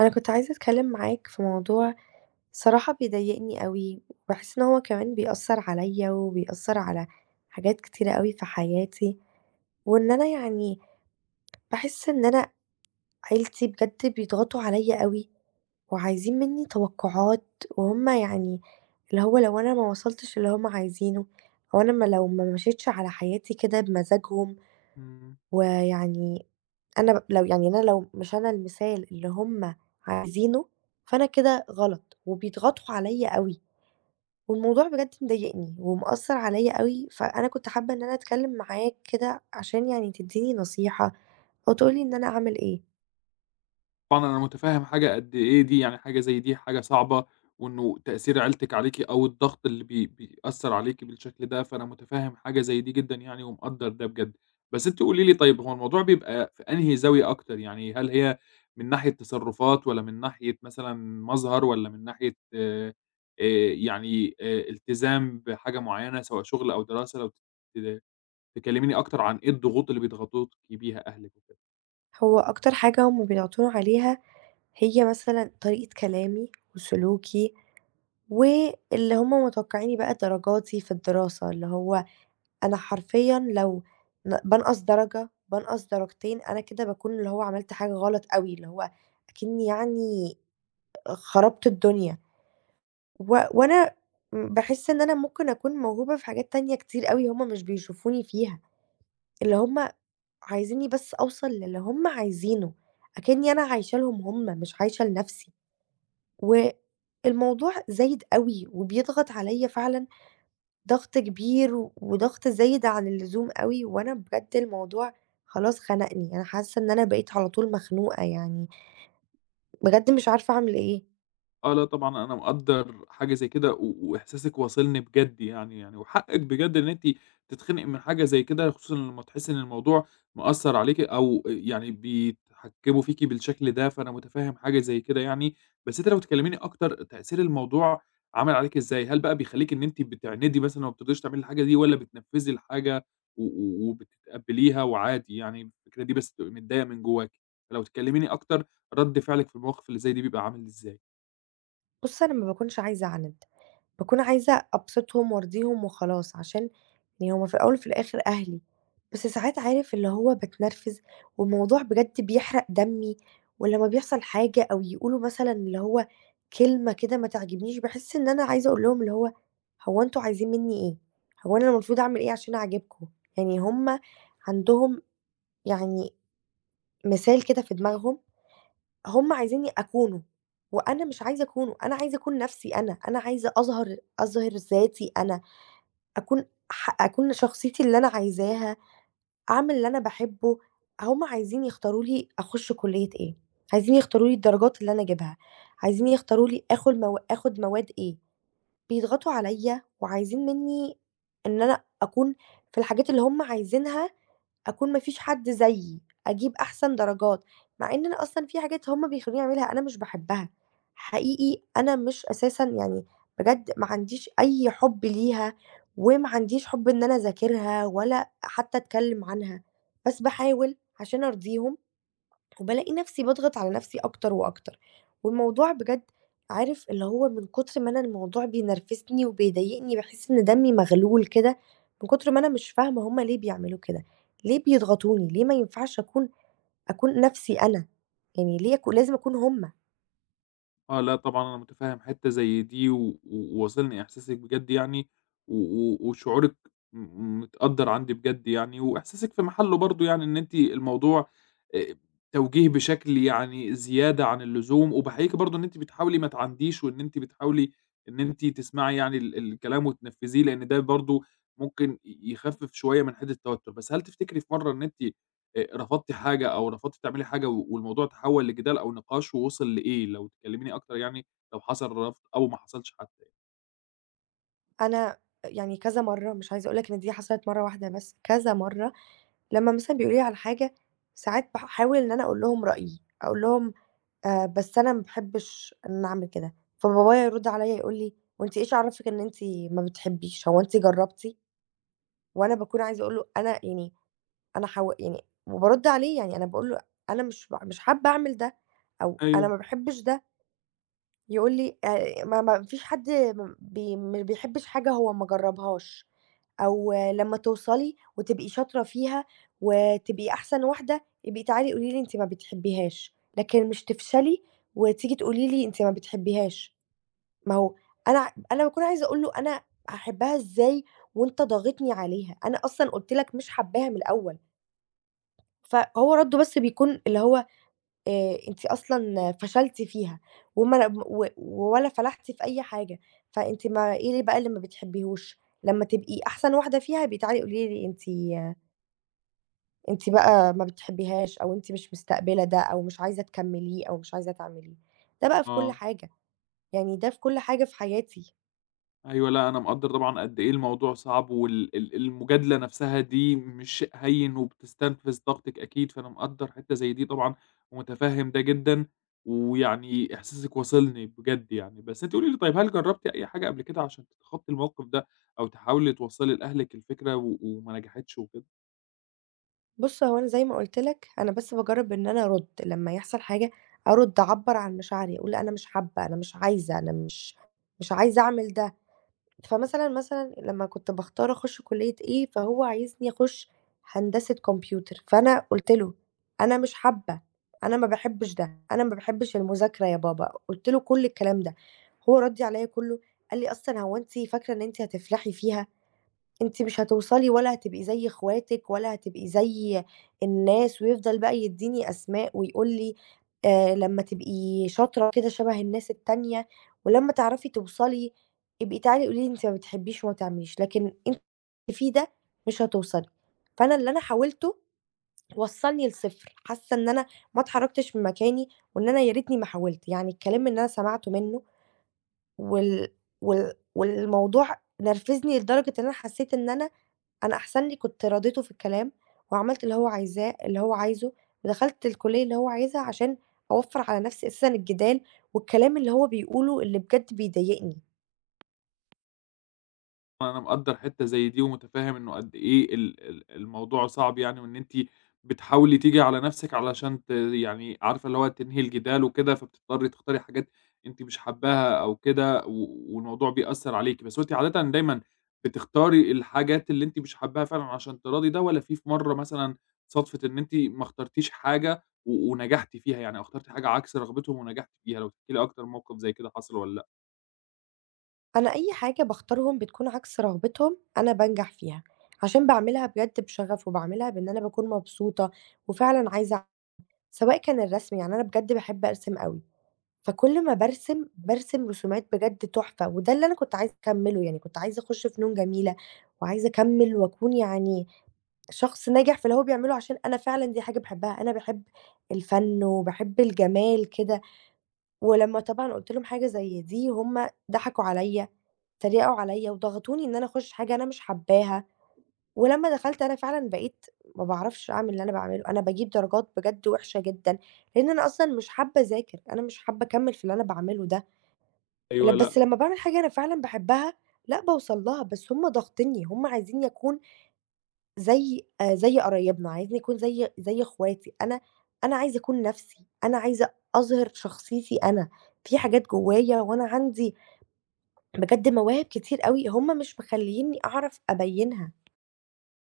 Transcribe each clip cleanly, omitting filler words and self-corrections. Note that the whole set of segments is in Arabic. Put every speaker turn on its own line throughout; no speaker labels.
أنا كنت عايزة أتكلم معاك في موضوع صراحة بيضايقني أوي، وباحس إن هو كمان بيأثّر عليَّ وبيأثّر على حاجات كتيرة أوي في حياتي، وإن أنا يعني باحس إن أنا عيلتي بجد بيضغطوا عليَّ أوي، وعايزين منّي توقعات وهُم اللي هو لو أنا ما وصلتش اللي هُم عايزينه، أو أنا ما لو ما مشيتش على حياتي كده بمزاجهم
إمم،
ويعني أنا لو مش أنا المثال اللي هُم عايزينه، فأنا كده غلط، وبيضغطوا عليّا أوي، والموضوع بجد مضايقني ومأثّر عليّا أوي، فأنا كنت حابة إن أنا أتكلم معاك كده عشان يعني تدّيني نصيحة أو تقول لي إن أنا أعمل إيه.
طبعًا أنا متفهم حاجة قد إيه دي، يعني حاجة زي دي حاجة صعبة، وإنه تأثير عيلتِك عليكِ أو الضغط اللي بيأثّر عليكِ بالشكل ده، فأنا متفهم حاجة زي دي جدًا يعني ومقدّر ده بجد. بس أنتِ قولي لي طيب هو الموضوع بيبقى في أنهي زاوية أكتر، يعني هل هي من ناحية تصرفات والّا من ناحية مثلًا مظهر والّا من ناحية يعني التزام بحاجة معيّنة سواء شغل أو دراسة؟ لو ت تكلميني أكتر عن إيه الضغوط اللي بيضغطوكِ بيها أهلِك وكده.
هو أكتر حاجة هُم بيضغطوني عليها هي مثلًا طريقة كلامي وسلوكي، واللي هُم متوقعيني بقى درجاتي في الدراسة، اللي هو أنا حرفيًا لو بانقص درجة، بانقص درجتين، أنا كده باكون اللي هو عملت حاجة غلط أوي، اللي هو أكني خربت الدنيا، وأنا باحس إن أنا ممكن أكون موهوبة في حاجات تانية كتير أوي هُم مش بيشوفوني فيها، اللي هُم عايزينّي بس أوصل للي هُم عايزينه، أكني أنا عايشة لهم هُم مش عايشة لنفسي، والموضوع زايد أوي وبيضغط عليَّ فعلًا ضغط كبير وضغط زايد عن اللزوم أوي، وأنا بجد الموضوع خلاص خنقني، أنا حاسة إن أنا بقيت على طول مخنوقة يعني، بجد مش عارفة أعمل إيه.
آه، لأ طبعًا أنا مقدّر حاجة زي كده، و وإحساسِك واصلني بجد يعني، يعني وحقِّك بجد إن أنتِ تتخنقي من حاجة زي كده، خصوصًا لمّا تحسّي إن الموضوع مأثّر عليكِ أو يعني بيتحكّموا فيكِ بالشكل ده، فأنا متفهّم حاجة زي كده يعني. بس أنتِ لو تكلّميني أكتر، تأثير الموضوع عمل عليكِ إزاي؟ هل بقى بيخلّيكِ إن أنتِ بتعندي مثلًا وما بترضيش تعملي الحاجة دي والّا بتنفّذي الحاجة و و وبتتقبّليها وعادي يعني الفكرة دي بس بتبقي متضايقة من جوّاكِ؟ فلو تكلّميني أكتر، رَد فعلِك في المواقف اللي زي دي بيبقى عامل إزاي؟
بُص أنا ما باكونش عايزة أعند. باكون عايزة أبسطهم وأرضيهم وخلاص، عشان يعني هُم في الأول وفي الآخر أهلي، بس ساعات عارف اللي هو باتنرفز والموضوع بجد بيحرق دمي، ولمّا بيحصل حاجة أو يقولوا مثلًا اللي هو كلمة كده ما تعجبنيش، باحس إن أنا عايزة أقول لهم اللي هو هو أنتم عايزين منّي إيه؟ هو أنا المفروض أعمل إيه عشان أعجبكم؟ يعني هُم عندهم يعني مثال كده في دماغهم، هُم عايزينّي أكونه وأنا مش عايزة أكونه، أنا عايزة أكون نَفْسي أنا، أنا عايزة أظهر ذاتي أنا. أكون أكون شخصيتي اللي أنا عايزاها، أعمل اللي أنا باحبه، هُم عايزين يختاروا لي أخُش كُلّية إيه، عايزين يختاروا لي الدرجات اللي أنا أجيبها، عايزين يختاروا لي آخُل مو آخُد مواد إيه، بيضغطوا عليّا وعايزين منّي إن أنا أكون في الحاجات اللي هُم عايزينها أكون ما فيش حد زيي، أجيب أحسن درجات، مع إن أنا أصلًا في حاجات هُم بيخلّوني أعملها أنا مش باحبها، حقيقي أنا مش أساسًا يعني بجد ما عنديش أي حُب ليها، وما عنديش حُب إن أنا أذاكرها ولا حتى أتكلم عنها، بس باحاول عشان أرضيهم وبالاقي نفسي باضغط على نفسي أكتر وأكتر، والموضوع بجد عارف اللي هو من كتر ما أنا الموضوع بينرفزني وبيضايقني باحس إن دمي مغلول كده، من كتر ما أنا مش فاهمة هُم ليه بيعملوا كده، ليه بيضغطوني، ليه ما ينفعش أكون نفسي أنا، يعني ليه لازم أكون هُم.
آه، لأ طبعًا أنا متفهم حتّة زي دي، و و- وواصلني إحساسِك بجد يعني، و و وشعورِك متقدّر عندي بجد يعني، وإحساسِك في محله برضه يعني، إن أنتِ الموضوع آآ، توجيه بشكل يعني زيادة عن اللزوم، وباحييكِ برضه إن أنتِ بتحاولي ما تعانديش، وإن أنتِ بتحاولي إن أنتِ تسمعي يعني الكلام وتنفّذيه، لأن ده برضه ممكن يخفف شوية من حدة التوتر، بس هل تفتكري في مرّة إن أنتِ رفضتِ حاجة أو رفضتِ تعملي حاجة و والموضوع تحوّل لجدال أو نقاش ووصل لإيه؟ لو تكلّميني أكتر يعني لو حصل رفض أو ما حصلش حتى يعني.
أنا يعني كذا مرة مش عايزة أقول لك إن دي حصلت مرة واحدة بس، كذا مرة لمّا مثلًا بيقولوا لي على حاجة، ساعات باحاول إن أنا أقول لهم رأيي، أقول لهم بس أنا ما باحبش إن أنا أعمل كده، فبابايا يرُد عليّا يقول لي: "هو أنتِ إيش عرّفِك إن أنتِ ما بتحبّيش، هو أنتِ جرّبتِ؟" وأنا باكون عايزة أقول له أنا يعني أنا حاو يعني وبارُد عليه، يعني أنا باقول له: "أنا مش حابّة أعمل ده، أو أنا
أيوه،
ما باحبّش ده." يقول لي ما فيش حد م بي ما بيحبّش حاجة هو ما جرّبهاش، أو آه، لمّا توصلي وتبقي شاطرة فيها وتبقي أحسن واحدة، يبقي تعالي قولي لي أنتِ ما بتحبّيهاش، لكن مش تفشلي وتيجي تقولي لي أنتِ ما بتحبّيهاش، ما هو أنا باكون عايزة أقول له أنا هاحبّها إزاي وأنت ضاغطني عليها، أنا أصلًا قُلت لك مش حابّاها من الأول، فهو رَدُّه بس بيكون اللي هو أنتِ أصلًا فشلتِ فيها وما ل و ولا فلحتِ في أي حاجة، فأنتِ ما إيه ليه بقى اللي ما بتحبيهوش؟ لمّا تبقي أحسن واحدة فيها بقي تعالي قولي لي أنتِ بقى ما بتحبيهاش أو أنتِ مش مستقبلة ده أو مش عايزة تكمّليه أو مش عايزة تعمليه، ده بقى في كل
آه.
حاجة، يعني ده في كل حاجة في حياتي.
أيوه، لأ أنا مقدّر طبعًا قد إيه الموضوع صعب وال ال المجادلة نفسها دي مش شيء هين وبتستنفذ طاقتِك أكيد، فأنا مقدّر حتّة زي دي طبعًا ومتفهّم ده جدًا، ويعني إحساسِك واصلني بجد يعني. بس أنتِ قولي لي طيب هل جرّبتِ أي حاجة قبل كده عشان تتخطّي الموقف ده أو تحاولي توصّلي لأهلِك الفكرة و وما نجحتش وكده؟
بُص، هو أنا زي ما قُلت لك أنا بس باجرّب إن أنا أرُد، لمّا يحصل حاجة أرُد، أعبّر عن مشاعري، أقول أنا مش حابة، أنا مش عايزة، أنا مش عايزة أعمل ده. فمثلًا، لمّا كنت باختار أخُش كُلّية إيه، فهو عايزني أخُش هندسة كمبيوتر، فأنا قُلت له: "أنا مش حابة، أنا ما باحبش ده، أنا ما باحبش المذاكرة يا بابا." قُلت له كل الكلام ده، هو رَد عليّا كُلّه قال لي: "أصلًا هو أنتِ فاكرة إن أنتِ هتفلحي فيها؟ أنتِ مش هتوصلي ولا هتبقي زي اخواتِك ولا هتبقي زي الناس، ويفضل بقى يدّيني أسماء ويقول لي لمّا تبقي شاطرة كده شبه الناس التانية، ولمّا تعرفي توصلي ابقي تعالي قولي لي أنتِ ما بتحبيش وما تعمليش، لكن أنتِ فيه ده مش هتوصلي. فأنا اللي أنا حاولته وصّلني لصفر، حاسة إن أنا ما اتحركتش من مكاني، وإن أنا يا ريتني ما حاولت، يعني الكلام اللي أنا سمعته منه وال والموضوع نرفزني لدرجة إن أنا حسيت إن أنا أحسن لي كنت راضيته في الكلام، وعملت اللي هو عايزه، ودخلت الكلية اللي هو عايزها عشان أوفّر على نفسي أساسًا الجدال والكلام اللي هو بيقوله اللي بجد بيضايقني.
أنا مقدّر حتّة زي دي ومتفهّم إنه قد إيه ال ال الموضوع صعب يعني وإن أنتِ بتحاولي تيجي على نَفْسِك علشان يعني عارفة اللي هو تنهي الجدال وكده، فبتضطرّي تختاري حاجات أنتِ مش حابّاها أو كده و والموضوع بيأثّر عليكِ، بس هو أنتِ عادةً دايمًا بتختاري الحاجات اللي أنتِ مش حابّاها فعلًا عشان تراضي ده والّا في مرّة مثلًا صادفِت إن أنتِ ما اخترتيش حاجة و ونجحتِ فيها يعني أو اخترتِ حاجة عكس رغبتهم ونجحتِ فيها؟ لو تحكي لي أكتر موقِف زي كده حصل والّا لأ؟
أنا أي حاجة باختارهم بتكون عكس رغبتهم، أنا بانجح فيها، عشان باعملها بجد بشغف وباعملها بإن أنا باكون مبسوطة وفعلًا عايزة أع سواء كان الرسم، يعني أنا بجد باحب أرسم أوي. فكل ما بارسم، بارسم رسومات بجد تحفة، وده اللي أنا كنت عايزة أكمّله، يعني كنت عايزة أخُش فنون جميلة وعايزة أكمّل وأكون يعني شخص ناجح في اللي هو بيعمله، عشان أنا فعلًا دي حاجة باحبها، أنا باحب الفَن وباحب الجمال كده، ولمّا طبعًا قُلت لهم حاجة زي دي، هُم ضحكوا عليّا، اتريقوا عليّا وضغطوني إن أنا أخُش حاجة أنا مش حاباها، ولمّا دخلت أنا فعلًا بقيت ما باعرفش أعمل اللي أنا باعمله، أنا باجيب درجات بجد وِحشة جدًا، لإن أنا أصلًا مش حابة أذاكر، أنا مش حابة أكمّل في اللي أنا باعمله ده. ل
أيوه،
بس
لأ.
لمّا باعمل حاجة أنا فعلًا باحبها، لأ باوصل لها، بس هُم ضاغطينّي، هُم عايزينّي أكون زي قرايبنا، عايزينّي أكون زي أخواتي، أنا عايزة أكون نَفْسي، أنا عايزة أظهر شخصيتي أنا، في حاجات جوّايا وأنا عندي بجد مواهب كتير أوي، هُم مش مخلّيينّي أعرف أبيّنها.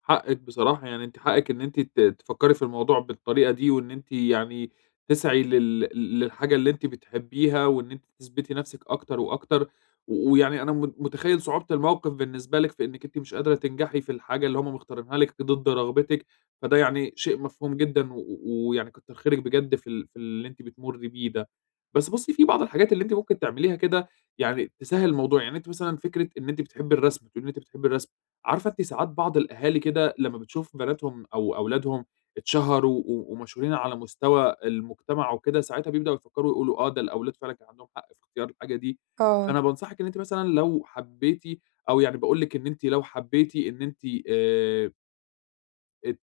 حقِّك بصراحة، يعني أنتِ حقِّك إن أنتِ تفكّري في الموضوع بالطريقة دي وإن أنتِ يعني تسعي للحاجة اللي أنتِ بتحبّيها وإن أنتِ تثبِتي نَفْسِك أكتر وأكتر، و ويعني أنا مُتخيّل صعوبة الموقِف بالنسبة لِك في إنِّك أنتِ مش قادرة تنجحي في الحاجة اللي هم مختارينها لِك ضد رغبتِك، فده يعني شيء مفهوم جدًا و و- ويعني كتّر خيرِك بجد في ال في اللي أنتِ بتمُرّي بيه ده. بس بُصّي، في بعض الحاجات اللي أنتِ ممكن تعمليها كده يعني تسهِّل الموضوع، يعني أنتِ مثلًا فكرة إن أنتِ بتحبّي الرسم، بتقولي إن أنتِ بتحبّي الرسم. عارفة أنتِ ساعات بعض الأهالي كده لمّا بتشوف بناتهم أو أولادهم اتشهروا و ومشهورين على مستوى المجتمع وكده، ساعتها بيبدأوا يفكّروا يقولوا آه، ده الأولاد فعلًا كان عندهم حق في اختيار الحاجة دي،
آه،
فأنا بانصحِك إن أنتِ مثلًا لو حبيتِ أو يعني باقول لِك إن أنتِ لو حبيتِ إن أنتِ آآ ات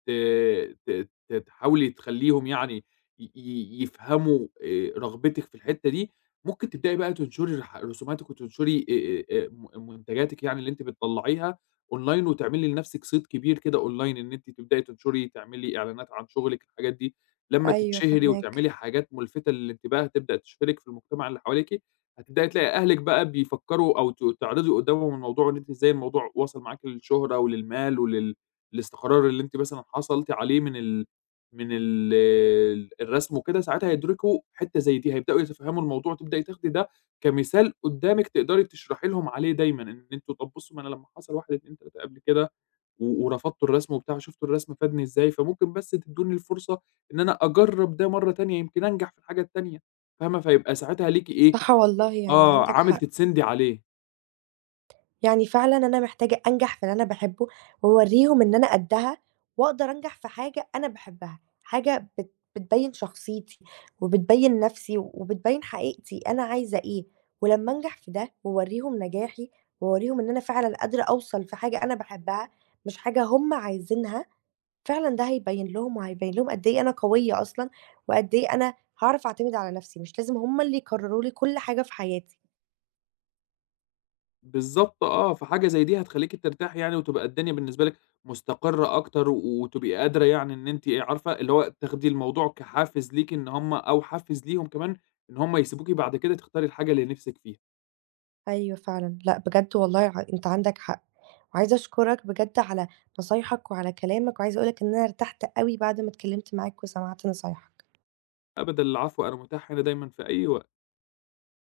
ت ت تحاولي تخلّيهم يعني ي ي يفهموا رغبتِك في الحتّة دي، ممكن تبدئي بقى تنشري رسوماتِك وتنشري م منتجاتِك يعني اللي أنتِ بتطلّعيها أونلاين وتعملي لنَفْسِك صيت كبير كده أونلاين، إن أنتِ تبدئي تنشري، تعملي إعلانات عن شغلِك، الحاجات دي. لمّا
أيوه
تتشهري وتعملي
فاهماك.
حاجات ملفتة للانتباه تبدأ تشهرِك في المجتمع اللي حواليكِ، هتبدئي تلاقي أهلِك بقى بيفكّروا أو تعرضي قدّامهم الموضوع وإن أنتِ إزاي الموضوع وصل معاكِ للشهرة وللمال الاستقرار اللي أنتِ مثلًا حصلتِ عليه من الرسم وكده، ساعتها هيدركوا حتّة زي دي، هيبدؤوا يتفهموا الموضوع، وتبدئي تاخدي ده كمثال قدّامِك تقدري تشرحي لهم عليه دايمًا، إن أنتم طَب بصوا ما أنا لمّا حصل 1، 2، 3 قبل كده و ورفضتوا الرسم وبتاع، شُفتوا الرسم فادني إزاي، فممكن بس تدوني الفرصة إن أنا أجرّب ده مرّة تانية، يمكن أنجح في الحاجة التانية، فاهمة؟ فيبقى ساعتها ليكِ إيه،
صح والله يعني
آه،
عندك
عامل
حق.
تتسندي عليه.
يعني فعلًا أنا محتاجة أنجح في اللي أنا باحبه، وأورّيهم إن أنا قدّها، وأقدر أنجح في حاجة أنا باحبها، حاجة بتبيّن شخصيتي، وبتبيّن نَفْسي، وبتبيّن حقيقتي أنا عايزة إيه، ولمّا أنجح في ده وأورّيهم نجاحي، وأورّيهم إن أنا فعلًا قادرة أوصل في حاجة أنا باحبها، مش حاجة هُم عايزينها، فعلًا ده هيبيّن لهم وهيبيّن لهم قد إيه أنا قوية أصلًا، وقد إيه أنا هاعرف أعتمد على نَفْسي، مش لازم هُم اللي يقرروا لي كل حاجة في حياتي.
بالضبط آه، فحاجة زي دي هتخلّيكِ ترتاحي يعني وتبقى الدنيا بالنسبة لِك مستقرة أكتر، و- وتبقي قادرة يعني إن أنتِ إيه، عارفة اللي هو تاخدي الموضوع كحافز ليكِ إن هُم أو حافز ليهم كمان إن هُم يسيبوكِ بعد كده تختاري الحاجة اللي نِفْسِك فيها.
أيوه فعلًا، لأ بجد والله أنت عندك حق، وعايزة أشكرك بجد على نصايحك وعلى كلامك، وعايزة أقول لك إن أنا ارتحت أوي بعد ما اتكلمت معاك وسمعت نصايحك.
أبدًا، العفو، أنا متاح هنا دايمًا في أي وقت.